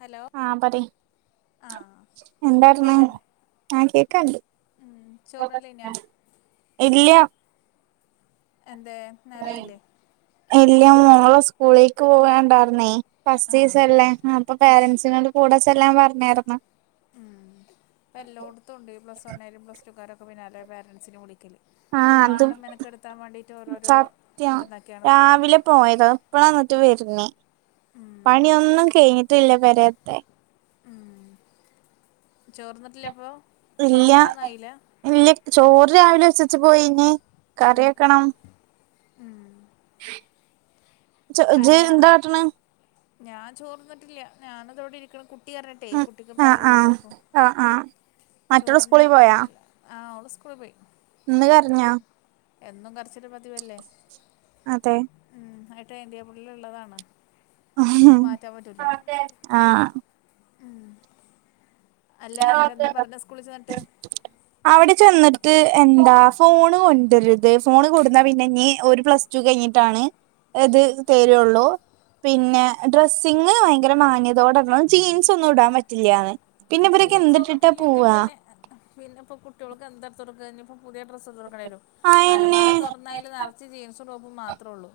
Hello ആഹ് പറയ് ആഹ് എന്തായിരുന്നു കേക്കല്ലേ ആഹ് കേക്കാണ്ട് ഉം ചോറിനല്ലയിനാ ഇല്ല എന്തെ നെറയില്ലേ ഇല്ല മോള് സ്കൂളിലേക്ക് പോവാന്ണ്ടായിരുന്നേ ആഹ് ഫസ്റ്റീസല്ലേ അപ്പൊ ആഹ് പോരൻ്റ്സിനോട് കൂടെ ചെല്ലാൻ പറഞ്ഞാരുന്നു ഉം ഇപ്പോ എല്ലോടത്തും ഉണ്ട് ഈ പ്ലസ്ണ്ണായാലും പ്ലസ് ടു കാരൊക്കെ പിന്നാലെ പേരൻ്റ്സിനെ വിളിക്കല് ആഹ് അത് ആളിനെ മെനക്കെടുത്താൻ വേണ്ടീട്ട് ഓരോരോ സത്യം ഇത്ണ്ടാക്കെയാണ് ഇപ്പ ഇവര് രാവിലെ പോയതാ ഇപ്പളാ ഇന്നിട്ട് വരുന്നേ ഉം പണിയൊന്നും കഴിഞ്ഞിട്ടില്ല പെരേത്തെ ചോർന്നിട്ടില്ല അപ്പൊ ചോറും ഇല്ല കൂട്ടാനായില്ല ഇല്ല ചോറ് രാവിലെ വെച്ചച്ച് പോയീന് കറി വെക്കണം ഉം ഇജ് അല്ല എന്താ കാട്ടണ് ഞാൻ ചോർന്നിട്ടില്ല ഞാനിതാ ഇവടെ ഇരിക്കണ് കുട്ട് ട്ടി പർഞ്ഞിട്ടെ ഉം കുട്ടിക്ക് ആഹ് പാൽ കൊടുക്കാ ആഹ് ഇപ്പൊ ആഹ് ആഹ് മറ്റുള്ള ചോറ്ന്നാൻ സ്കൂളിൽ പോയാ ആയിട്ടില്ല ആഹ് ഓള് സ്കൂള് പോയി ഇന്ന് കരഞ്ഞോ എന്നും കരച്ചില് പതിവല്ലേ അതെ ടൈം ടേബിളില് ഉള്ളതാണ് അത് മാറ്റാൻ പറ്റൂല ആഹ് ഉം അല്ല എന്നിട്ട് എന്താ പറഞ്ഞെ സ്കൂളി ചെന്നിട്ട് അവിടെ ചെന്നിട്ട് എന്താ ഫോണ് കൊണ്ടരുത് ഫോണ് കൊടുന്നാ പിന്നെ ഇനീ ഓര് പ്ലസ് റ്റൂ കഴിഞ്ഞിട്ടാണ് എത് തരുള്ളൂ പിന്നെ ഡ്രെസ്സിങ്ങ് ഭയങ്കര മാന്യതയോടെണം ജീൻസ് ഒന്നും ഇടാൻ പറ്റില്ലാന്ന് പിന്നെ ഇവരൊക്കെ എന്തിട്ടിട്ടാ ജീൻസൊന്നുട്ടില്ലെങ്കി പോവാ പിന്നെ പിന്നെ ഇപ്പൊ കുട്ടികൾക്ക് എന്താ എടുത്തു കൊട്ക്കാ ഇനിയിപ്പോ പുതിയ ഡ്രസ്സ് [unintelligible] കൊടുക്കണ്ടി വെരും അയന്നെ അലമാര തൊറന്ന ന്നാ അയില് നെറച്ച് ജീൻസും ടോപ്പ് മാത്രേ ഒള്ളൂ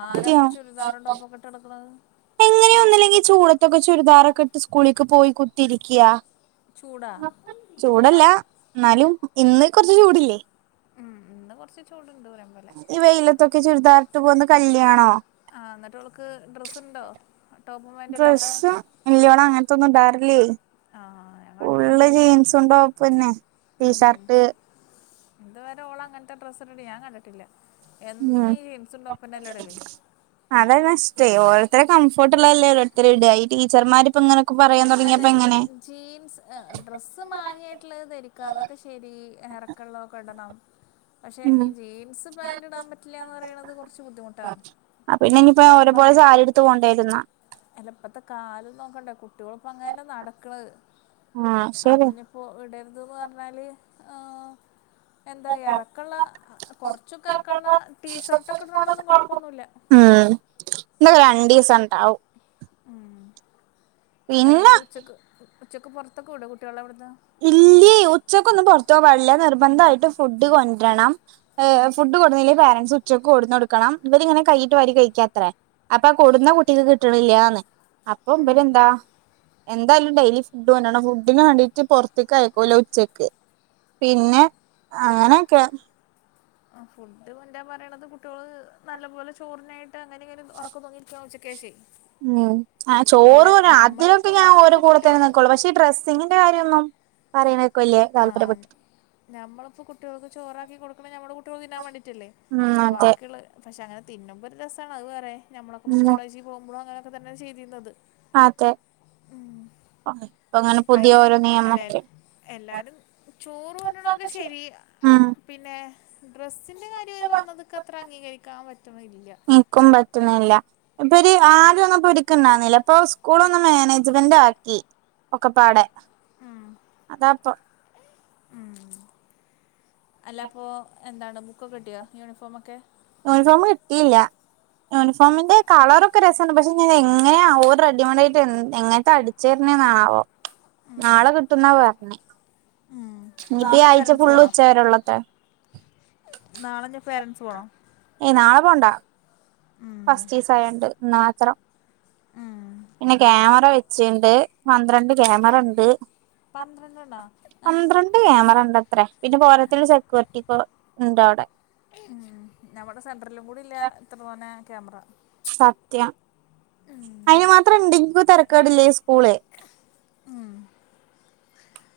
ആരപ്പാ ചുരിദാറും ടോപ്പൊക്കെ ഇട്ട് നടക്കുന്നത് എങ്ങനെയാ ഒന്നുല്ലെങ്കി ഈ ചൂടത്തൊക്കെ ചുരിദാറൊക്കെ ഇട്ട് സ്കൂളിക്ക് പോയി കുത്തിയിരിക്കയാ ചൂടാ ഇപ്പോൾ ചൂടാ ചൂടല്ല എന്നാലും ഇന്ന് കൊറച്ച് ചൂടില്ലേ ഉം ഉം ഇന്ന് കൊറച്ച് ചൂടുണ്ട് പറയും പോലെ ഈ വെയിലത്തൊക്കെ ചുരിദാറിട്ട് പോന്നെ കല്യാണോ ആഹ് എന്നിട്ട് ഓൾക്ക് ഡ്രസ്സുണ്ടോ ടോപ്പും പാൻറ്റും ഇല്ലാത്ത ഡ്രസ്സ് ഇല്ലാ ഓള് അങ്ങനത്തെ ഒന്നും ഇടാറില്ലേ ആഹ് ഫുള്ള് ജീൻസും ടോപ്പന്നെ ഉം. ടീഷർട്ട് ഇതുവരെ ഓള് അങ്ങനത്തെ ഡ്രസ്സ് ഇട്ടിട്ട് ഞാൻ കണ്ടിട്ടില്ല എന്നും ഉം ഈ ജീൻസ് ടോപ്പന്നെയല്ലേ ഇടല് അതാ കഷ്ട്ടേ ഓരോരുത്തരെ കംഫർട്ട് ഇള്ളതല്ലേ ഓരോരുത്തര് ഇടാ ഈ ടീച്ചർമാരിപ്പങ്ങനെ അല്ല ഞ് ജീൻസ് ഏഹ് ഡ്രസ്സ് മാന്യായിട്ട്ള്ളത് ധരിക്കാ അതൊക്കെ ശരി എറക്കെള്ളതൊക്കെ ഇടണം പക്ഷെ ഉം ഈ ജീൻസ് പാന്റ് ഇടാൻ പറ്റില്ലാന്ന് പറയണത് കൊറച്ച് ബുദ്ധിമുട്ടാണ് പിന്നെ ഇനിയിപ്പോ ഓരോ കാരണം പോലെ സാരി ഉടുത്ത് പോണ്ടിവെരും അല്ല ഇപ്പത്തെ കാലം നോക്കണ്ടേ കുട്യോളിപ്പോ അങ്ങനല്ലെ നടക്കണത് ആഹ് അപ്പ ശരി ഇനി ഇ ഇവിടരുതന്ന് പറഞ്ഞാല് ആഹ് എന്താ ഇറക്കുള്ള കുറച്ചൊക്കെ ഇറക്കുള്ള ടീഷർട്ടൊക്കെ ഇടണണൊന്നും കുഴപ്പമൊന്നുമില്ല ഉം ഇന്നീക്ക രണ്ടീസണ്ടാവും ഉം പിന്നെ ഏതങ്കിട്ട് ഉച്ചക്ക് ഉച്ചക്ക് പുറത്തൊക്കെ വിടുവോ കുട്ടികള എവിടന്ന് ഉച്ചക്ക് ഒന്ന് പുറത്ത് പോകാൻ പാടില്ല നിർബന്ധമായിട്ട് ഫുഡ് കൊണ്ടുവരണം ഫുഡ് കൊണ്ടന്നില്ലേ പാരൻറ്സ് ഉച്ചയ്ക്ക് കൊണ്ടന്ന് കൊടുക്കണം ഇവരി ഇങ്ങനെ കൈയിട്ട വാരി കഴിക്കാത്രേ അപ്പൊ കൊടുന്ന കുട്ടിക്ക് കിട്ടണില്ലന്ന് അപ്പൊ ഇ്പില ഉം എന്താ എന്തായാലും ഡെയിലി ഫുഡ് വേണം ഫുഡിനു വേണ്ടി പൊറത്തേക്ക് ആയക്കൂല്ല ഉച്ചക്ക് പിന്നെ അങ്ങനെയൊക്കെ ആഹ് ഫുഡ് കൊണ്ടുവരാൻ പറയണത് കുട്ടികള് നല്ല പോലെ ചോറിനായിട്ട് ഇപ്പം എങ്ങനെങ്ങനും ഉറക്കം തൂങ്ങിയിരിക്കും ഉച്ചക്ക് ശേഷേ ഉം, ആ ചോറ് അദ്യക്കെ ഞാൻ ഓര ഞമ്മളിപ്പോ കൂടെത്തേെ കുട്ടികൾക്ക് നിൽക്കുള്ളൂ പക്ഷേ ഡ്രസ്സിങ്ങിന്റെ കാര്യമൊന്നും പറയുന്നത് ഒക്കെ വലിയ താല്പര്യപ്പെട്ട നമ്മളിപ്പോ കുട്ടികൾക്ക് ചോറാക്കി കൊടുക്കണ നമ്മുടെ കുട്ടികൾക്ക് തിന്നാൻ വേണ്ടിയിട്ടല്ലേ ഉം അപ്പോ അതെ ബാക്കിയുള്ള പക്ഷെ അങ്ങനെ തിന്ന്മ്പോ ഒരു രസമാണ്, അത് വേറെ നമ്മളൊക്കെ ഇപ്പോ ഉം കോളേജിൽ പോകുമ്പോളും അങ്ങനെയൊക്കെ തന്നെ ചെയ്തിരുന്നത് ആതെ അങ്ങനെ കൈ പുതിയ ഓരോ അല്ല നിയമമൊക്കെ എല്ലാരും ചോറ് കൊണ്ട് വരണെങ്കി ശെരി ഉം പിന്നെ ഡ്രസ്സിൻ്റെ കാര്യം അവർ പറഞ്ഞതക്കെ അത്ര അംഗീകരിക്കാൻ പറ്റുന്നില്ല. നമുക്കും പറ്റുന്നില്ല, ഇപ്പൊര് ആരവന്നപ്പോ ഉക്ക്ണ്ടന്നില്ല അപ്പൊ സ്കൂള് ഒന്ന് മാനേജ്മെന്റ് ആക്കി ഒക്കെപ്പാടെ ഉം അതാപ്പോ ഉം, അല്ല അപ്പോൾ എന്താണ് ബുക്കൊക്കെ കിട്ടിയാ, യൂണിഫോമൊക്കെ. യൂണിഫോം കിട്ടിയില്ല യൂണിഫോമിന്റെ കളറൊക്കെ രസുണ്ട്, പക്ഷെ ഞാൻ എങ്ങനെ ഓ റെഡിമേട് ആയിട്ട് എങ്ങനെ ചേരിനെന്നാണാവോ നാളെ കിട്ടുന്ന പറഞ്ഞേ, ഉം ഇനിപ്പ നാളെ ഈ ഇന്റെ ആഴ്ച പേരൻറ്സ് ഫുള്ള് പോണോ ഉച്ചവരള്ളത്രേ നാളെ ഇനി പേരൻറ്സ് പോണോ ഏഹ് നാളെ പോവണ്ടാ ഉം ഫസ്റ്റ് ദിവസം ആയണ്ട് ഇന്ന് മാത്രം ഉം പിന്നെ ക്യാമറ വെച്ചുണ്ട്, പന്ത്രണ്ട് ക്യാമറ ഉണ്ട് പന്ത്രണ്ട് എണ്ണമോ [unintelligible] ക്യാമറ ഉണ്ട് അത്രേ പിന്നെ പോരത്തതിന്, സെക്യൂരിറ്റി ഇപ്പ ഉണ്ട് അവിടെ. ഉം, ഞമ്മടെ സെൻററിലും കൂടി ഇല്ല ഇത്ര തോന്നെ ക്യാമറ സത്യം അയിന് മാത്രം ഉണ്ടെങ്കിലും തെരക്കാടില്ല ഈ സ്കൂള്. ഉം,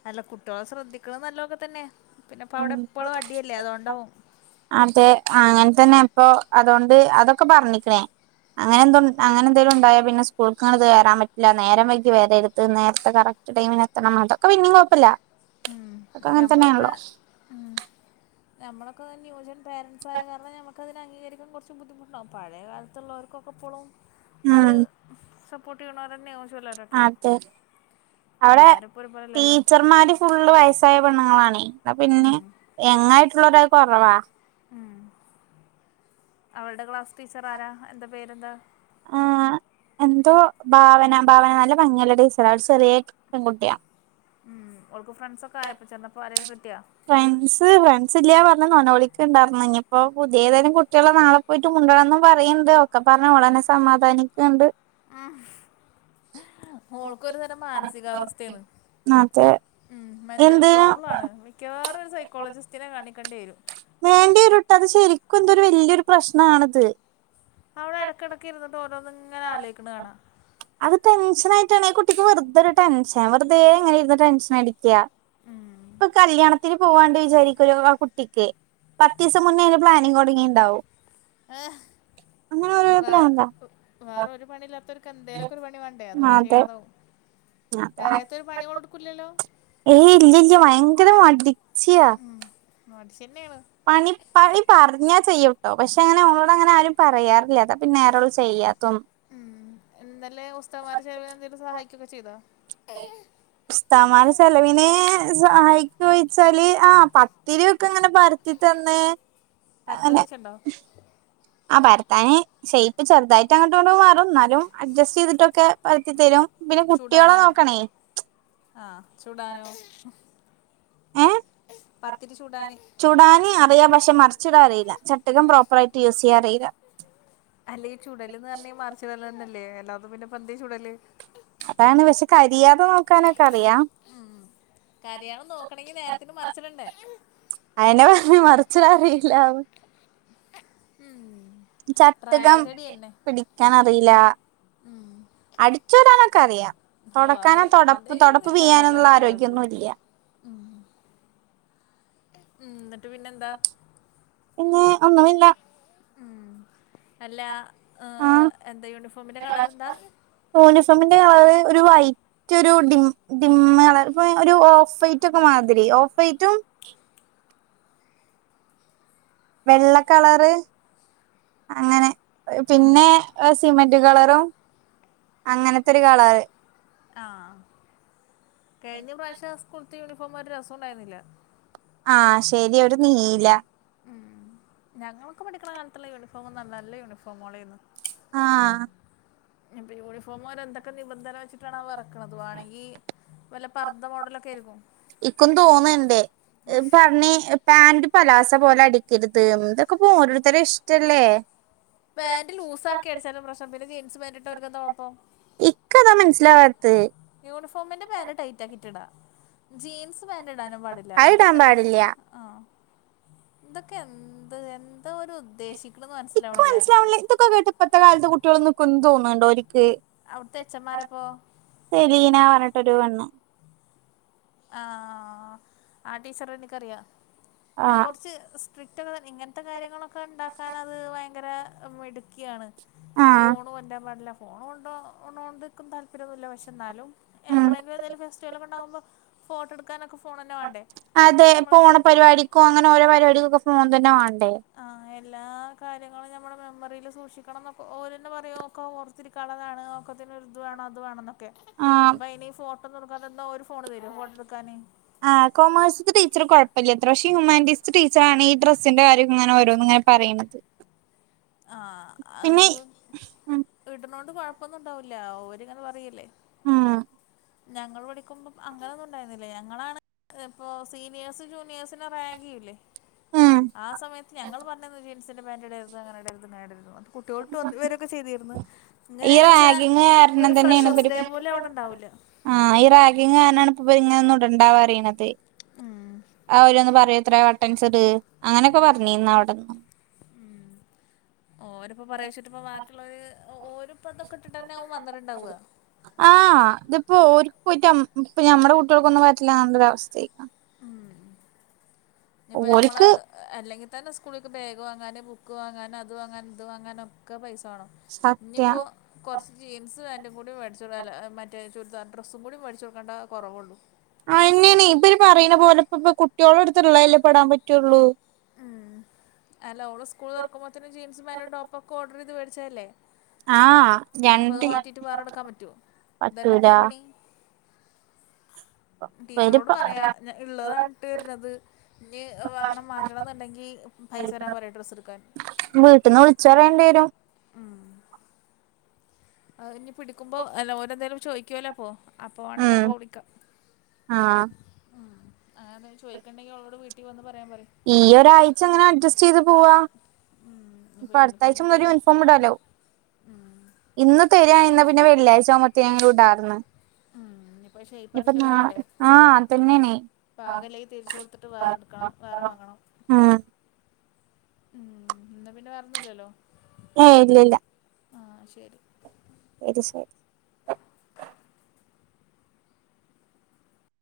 അല്ല കുട്ടികളെ ശ്രദ്ധിക്കണ നല്ലതോക്കെ തന്നെയാ. പിന്നെപ്പ അവിടെ എപ്പോഴും അടിയല്ലേ അതുകൊണ്ടാവും. അതെ അങ്ങനെ തന്നെ അപ്പൊ അതുകൊണ്ട് അതൊക്കെ പറഞ്ഞിക്കണേ. അങ്ങനെ എന്തങ്കിലും അങ്ങനെ എന്തേലും ഉണ്ടായോ പിന്നെ സ്കൂൾക്ക് അങ്ങനെ കേറാൻ പറ്റില്ല, നേരം വൈകി വരരുത്, നേരത്തെ കയറ ടൈമിനെത്തണം അതൊക്കെ പിന്നയും കുഴപ്പില്ല. ഉം നമ്മളൊക്കെ ഉം, നമ്മളൊക്കെ ന്യൂജൻ പേരൻസായ കാരണം ഒക്ക് അതിന അംഗീകരിക്കാൻ കുറച്ച് ബുദ്ധിമുട്ട് ഉണ്ടാകും, പഴയ കാലത്തുള്ളവർക്കൊക്കെ അപ്പൊളും അത്. ഉം സപ്പോർട്ട് ചെയ്യണവര് തന്നെ ആവും അതെ അവിടെ എല്ലാരും ഇപ്പോ ഒരുപോലല്ലല്ലോ ടീച്ചർമാരും ഫുള്ള് വയസ്സായ പെണ്ണുങ്ങളാണെ, പിന്നെ ഉം എങ്ങായിട്ടുള്ളവര് കുറവാ. ആം അവളടെ ക്ലാസ് ടീച്ചർ ആരാ? എന്താ പേരെന്താ? ആഹ് എന്തോ ഭാവന, ഭാവന നല്ല ഭംഗിയള ടീച്ചറാ, ഒരു ചെറിയ പെൺകുട്ടിയാ ഉം ഓൾക്ക് ഫ്രണ്ട്സ് ഒക്കെ ആയപ്പോ ചെന്നപ്പോ, ആരെങ്കിലും കിട്ടിയാ? ഫ്രണ്ട്സ്, ഫ്രണ്ട്സ് ഇല്ല പറഞ്ഞന്ന പറഞ്ഞെ, അവൾക്ക്ഉണ്ടായിരുന്നു ഇനിയിപ്പോൊ പുതിയ ഏതേലും കുട്ടികുള്ള നാളെ പോയിട്ട് മുണ്ടണന്നും പറയിണ്ട് ഒക്ക പറഞ്ഞ അവളന്നെ സമാധാനിക്ക്ണ്ട്. ആ മോൾക്കൊരു തരം മാനസികാവസ്ഥയാണ് അതെ ഉം മെന്റൽ എന്തിന് പ്രോബ്ലം ആണ് മിക്കവാറും ഒരു സൈക്കോളജിസ്റ്റിനെ കാണിക്കേണ്ടി വെരും. വേണ്ടി വരുട്ടാ അത് ശരിക്കും എന്തൊരു വൽയൊരു പ്രശ്നാണത്. അവള് എടക്കെടക്ക് ഇരിന്നിട്ട് ഓരോന്ന് ഇങ്ങനെ ആലോയിക്കണ കാണാ അത് ടെൻഷൻ ആയിട്ടാണെ ആ കുട്ടിക്ക് വെറുതെരു ടെൻഷൻ വെറുതേ ഇങ്ങനെ ഇരുന്ന് ടെൻഷൻ അടിക്കാ. ഇപ്പൊ കല്യാണത്തിന് പോവാണ്ട് വിചാരിക്കുലോ ആ കുട്ടിക്ക് പത്തീസം മുന്നേ അതിന് പ്ലാനിങ് തൊടങ്ങീണ്ടാവും. ഏഹ് ഓരോരോ അപ്പ പ്രാന്താ വേറ ഒരു പണില്ലാത്തോരു ക്ക എന്തേലൊക്കെ ഒരു പണി വേണ്ടേ അതുകൊണ്ട് അതെ ചെയ്യണതാവും പെരേലത്തെ ഒരു പണി അതാ അവൾ എടുക്കൂല്ലല്ലോ ഏയ് ഇല്ലില്ല ഭയങ്കര മടിച്ചിയാ മടിച്ചിയന്നെയാണ് പണി പണി പറഞ്ഞാ ചെയ്യൂട്ടോ പക്ഷേ അങ്ങനെ ഓളോട് അങ്ങനെ ആരും പറയാറില്ല അത് പിന്നേരോളു ചെയ്യാത്തും ഉം ഇന്നലെ ഉസ്താദ്മാര് ചൊവ്വേ എന്തേലും സഹായിക്കൊക്കെ ചെയ്തോ ഉസ്താദ്മാര് ചെലവിന് സഹായിക്കോന്ന് ചോയിച്ചാല് ആ പത്തിരി ഒക്കെ ഇങ്ങനെ പര ത്തി തന്ന് പരത്തുന്ന് അങ്ങനെ വെച്ചൊണ്ടോ ആ പരത്താന് ഷേപ്പ് ചെറുതായിട്ട് അങ്ങട്ട് ഇങ്ങോട്ടും മാറും എന്നാലും അഡ്ജസ്റ്റ് ചെയ്തിട്ടൊക്കെ പരത്തിത്തെരും ചുടാനോ ആ ചുടാനോ ഏ പത്തിരി ചുടാന് ചുടാന് അറിയാം പക്ഷേ മറിച്ചിടാൻ അറിയില്ല ചട്ടുകം പ്രോപ്പർ ആയിട്ട് യൂസയ്യാൻ അറിയില്ല അല്ല ഈ ചുടലന്ന് പറഞ്ഞാ ഈ മറിച്ച് ഇടല് തന്നല്ലേ അല്ലാതെ പിന്നെ ഇപ്പൊ എന്തേ ചുടല് അതാണ് പക്ഷെ കരിയാതെ നോക്കാനൊക്കെ അറിയാം ഉം കരിയാതെ നോക്കണങ്കി നേരത്തിന് മറിച്ചിടണ്ടേ അയിന പറഞ്ഞെ മറിച്ചിടാൻ അറിയില്ലാന്ന് ഉം ചട്ടുകം പിടിക്കാനറിയില്ല ഉം അറിയാം ഹാവു തൊടക്കാനോ അതെല് തൊടപ്പ് അതേന്ന് തൊടപ്പ് മെച്ചവുണ്ടല്ലോ പിയ്യാനൊന്നുള്ള അന്റെ മകൾക്ക് ആരോഗ്യൊന്നും ഇല്ല ഉം എന്നിട്ട് പിന്നെന്താ പിന്നെ ഒന്നുമില്ല ഉം അല്ലാ ഹ് ആഹ് എന്താ യൂണിഫോമിന്റെ കളർ എന്താ യൂണിഫോമിന്റെ കളറ് ഒരു വൈറ്റൊരു ഡിം ഡിമ്മ് കളറ് ഒരു ഓഫ് വൈറ്റ് ഒക്ക മാതിരി ഓഫ് വൈറ്റും വെള്ള കളറ് അങ്ങനെ പിന്നെ സിമന്റ് കളറും അങ്ങനത്തൊരു കളറ് ആ കഴിഞ്ഞ പ്രാവശ്യം സ്കൂൾത്തെ യൂണിഫോം ഒരു രസം ഉണ്ടായിരുന്നില്ല ആ ശെരി ഒരു നീല ഉം ഞങ്ങളൊക്ക പഠിക്കണ കാലത്തുള്ള യൂണിഫോമെന്ന് പറഞ്ഞാൽ നല്ല യൂണിഫോമോഡായിരുന്ന് ആ ഇനിപ്പൊ യൂണിഫോം അവര് എന്തൊക്കെ നിബന്ധന വെച്ചിട്ടാണാവോ എറക്കണത് വേണങ്കി വല്ല പർദ മോഡലൊക്കായിരിക്കും ഇക്കും തോന്നേണ്ട് പർഞ്ഞ് പാന്റ് പലാസ പോലെ അടിക്കരുത് എതൊക്കെപ്പോ ഓരോരുത്തരുടെ ഇഷ്ടല്ലേ പാന്റ് ലൂസ് ആക്കിയടിച്ചാലും പ്രശ്നം പിന്നെ ജീൻസ് പാന്റ് ഇട്ടാ അവർക്കെന്താ കൊഴപ്പം ഇക്ക് അതാ മനസ്സിലാവാത്തെ യൂണിഫോമിന്റെ പാന്റ് ടൈറ്റ് ആക്കിട്ടിടാ ജീൻസ് പാന്റ് ഇടാനും പാടില്ല അത് ഇടാൻ ഇതൊക്ക പാടില്ല ആ ഇതൊക്കെ എന്ത് എന്താ അവര് ഉദ്ദേശിക്കണന്ന് മനസ്സിലാവണില്ല അല്ല ഇതൊക്കെ കേട്ട് ഇപ്പഴത്തെ കാലത്തെ കുട്ടികളൊന്നും നിക്കുവൊന്ന് തോന്നുന്നുണ്ടോ ഓരിക്ക് അവിടുത്തെ എച്ചം ആരാപ്പൊ സെലീന പറഞ്ഞിട്ടൊരു പെണ്ണ് ആഹ് ആഹ് ആ ടീച്ചറെ എനിക്കറിയാം അത് ആഹ് കൊറച്ച് സി സ്ട്രിക്റ്റ് ഇങ്ങനത്തെ കാര്യങ്ങളൊക്കെ ഉണ്ടാക്കാൻ അത് ഭയങ്കര മിടുക്കിയാണ് ഈ ആഹ് ഫോണ് കൊണ്ടുവരാൻ പാടില്ല ഫോണ് കൊണ്ട് പോണോണ്ടെക്കും താല്പര്യം ഒന്നുമില്ല പക്ഷെ എന്നാലും ഉം എപ്പളെങ്കിലും എന്തേലും ഫെസ്റ്റിവലൊക്കെ ഉണ്ടാകുമ്പോ ഫോട്ടോ എടുക്കാനൊക്കെ ഫോണന്നെ വേണ്ടേ നമ്മളിപ്പോ എപ്പളും ക്കോ അങ്ങനെ ഓരൊ പരിപാടിക്കൊക്കെ ഫോൺ തന്നെ വാണ്ടേ ആഹ് എല്ലാ കാര്യങ്ങളും ഞമ്മടെ മെമ്മറില് സൂക്ഷിക്കണം ന്നൊക്കെ ഓരന്നെ പറയും ഓക്കാ ച്ചിരി കളറാണ് ഒക്കത്തിനും ഒരിത് വേണ അത് വേണന്ന് ക്കെ ആഹ് അപ്പ ഇനി ഫോട്ടോന്ന് എടുക്കാതെ നിന്ന ഓര് ഫോണ് തരുവോ ഫോട്ടോടുക്കാന് ആഹ് കൊമേഴ്സ്ത്തെ ടീച്ചറ് കൊഴപ്പല്ല്യത്ര പക്ഷെ ഹ്യൂമാനിറ്റീസ്ത്തെ ടീച്ചറാണേ ഈ ഡ്രസ്സിന്റെ കാര്യം ഇങ്ങനോരോന്നിങ്ങനെ പറയണത് ആഹ് പിന്നെ അത് ഇടുന്നോണ്ട് കൊഴപ്പൊന്നുണ്ടാവൂല്ല്യ ഓരിങ്ങനെ പറയല്ലേ ഉം ഞങ്ങള് പഠിക്കുമ്പം അങ്ങനൊന്നും ഉണ്ടായിരുന്നില്ല ഞങ്ങളാണ് ഇപ്പൊ സീനിയേഴ്സ് ജൂനിയേഴ്സിനെ റാഗ് ചെയ്യില്ലേ ഉം ആഹ് സമയത്ത് ഞങ്ങള് പറഞ്ഞത് ജീൻസിന്റെ പാന്റിടരുത് അങ്ങനിടരത് ഇങ്ങനിടരുതെന്ന് പറ കുട്ടികളിട്ടോണ്ടു വരൊക്കെ ചെയ്തിരുന്നു ഈ ഇങ്ങനെയാണെച്ചാ റാഗിങ് കാരണം ഒരു തന്നെയാണ് ഫ്രഷേസ് ഇവര് ഡേ പോലും അവിടൊണ്ടാവൂല്ല ആഹ് ഈ റാഗിംഗ് കാരണാണ് ഇപ്പൊ ഇവരിങ്ങനൊന്നും ഇടണ്ടാന്ന് പറയണത് അവര്ന്ന് പറയൂത്രേ ബട്ടൻസിട് അങ്ങനൊക്കെ പറഞ്ഞീരുന്നവിടെ ഉം ഓരിപ്പ പറയെച്ചിട്ടിപ്പൊ ബാക്കിയൊള്ളോര് ഓരിപ്പ തൊക്കെ ഇട്ടിട്ട് തന്നെയാവും വന്നിട്ടുണ്ടാവുക ആഹ് ഇതിപ്പോ ഓർക്ക്പോയിട്ട് ഞം ഇപ്പ ഞമ്മടെ കുട്ടികൾക്കൊന്നും പറ്റില്ലാന്നുള്ളൊരവസ്ഥയയ്ക്ക് ഉം ഇനി ഇപ്പൊ ഞമ്മള് ഓര്ക്ക് അല്ലെങ്കി തന്നെ സ്കൂളിലെക്ക് ബാഗ് വാങ്ങാന് ബുക്ക് വാങ്ങാന് അത് വാങ്ങാന് ഇത് വാങ്ങാന് ഒക്കെ പൈസ വേണം സത്യം ഇനിപ്പോ കൊറച്ച് ജീൻസ് പാൻറും കൂടി മേടിച്ചൊടുക്ക അല്ല മറ്റേ ചുരിദാർ ഡ്രസ്സും കൂടി മേടിച്ച് കൊടുക്കേണ്ട കൊറവേള്ളൂ അയിന്നെയാണ് ഇപ്പ ഇവര് പറയണ പോലെ ഇപ്പൊപോ കുട്ട്യോൾടടുത്തുള്ളല്ലേ ഇപ്പൊ ഇടാൻപറ്റുള്ളൂ ആഹ് അല്ല ഓള് സ്കൂള് തൊറക്കുമ്പൊത്തേനും ജീൻസും പാന്റും ടോപ്പുക്കെ ഓർഡറ് ചെയ്ത് മേടിച്ചല്ലേ ആഹ് ഇനിപ്പ ഇത് രണ്ട് മാറ്റിയിട്ട് വേറെടുക്കാൻ പറ്റുവോ പറ്റൂല ഇതന്നപ്പൊ ഒരു പണി ടീച്ചറോട് ഇവരിപ്പ പറയാ ഞ ഉള്ളതാണിട്ടീർന്നത് ഇനി വേണം മാ റ്റണന്നുണ്ടെങ്കി പൈസ തരാൻ പറ ഡ്രസ്സെടുക്കാൻ വീട്ടീന്ന് വിളിച്ചറയേണ്ടി വരും ഉം അതിനി പിടിക്കുമ്പൊ അല്ല ഓരന്തേലും ചോദിക്കുവല്ലോ അപ്പോ അപ്പൊവാണെ ഉം അപ്പൊ വിളിക്കാം ആഹ് ഉം അങ്ങനെ ചോയിക്കണ്ടെങ്കി അവളോട് വീട്ടി വന്ന് പറയാൻ പറയ് ഈ ഒരാഴ്ച ഇങ്ങനഡ്ജസ്റ്റ് ചെയ്ത് പോവാം ഉം, ഇനിയിപ്പോ ഇപ്പൊ യൂണിഫോം അടുത്തായ്ച്ച മൊതല് കിട്ടിയാലും യൂണിഫോം ഇടാല്ലോ ഉം, ഇന്ന് തരിയാരുന്നെ പിന്നെ വെള്ളിയാഴ്ച ആകുമ്പോത്തേനും ഇടാർന്നു ഉം, ഇനിയിപ്പോ ഷേപ്പ് ഇപ്പൊ നാ ആക്കിയിട്ടൊക്കെ വേണ്ടേ ആഹ് അതന്നെയാണേ തിരിച്ചൊടുത്തിട്ട് വേറെ എടുക്കണം വേറെ വാങ്ങണം ആഹ് ഉം എന്നാ പിന്നെ വേറൊന്നുല്ലല്ലോ ഏഹ് ഇല്ലില്ല ആഹ് ശെരി ശെരി ശെരി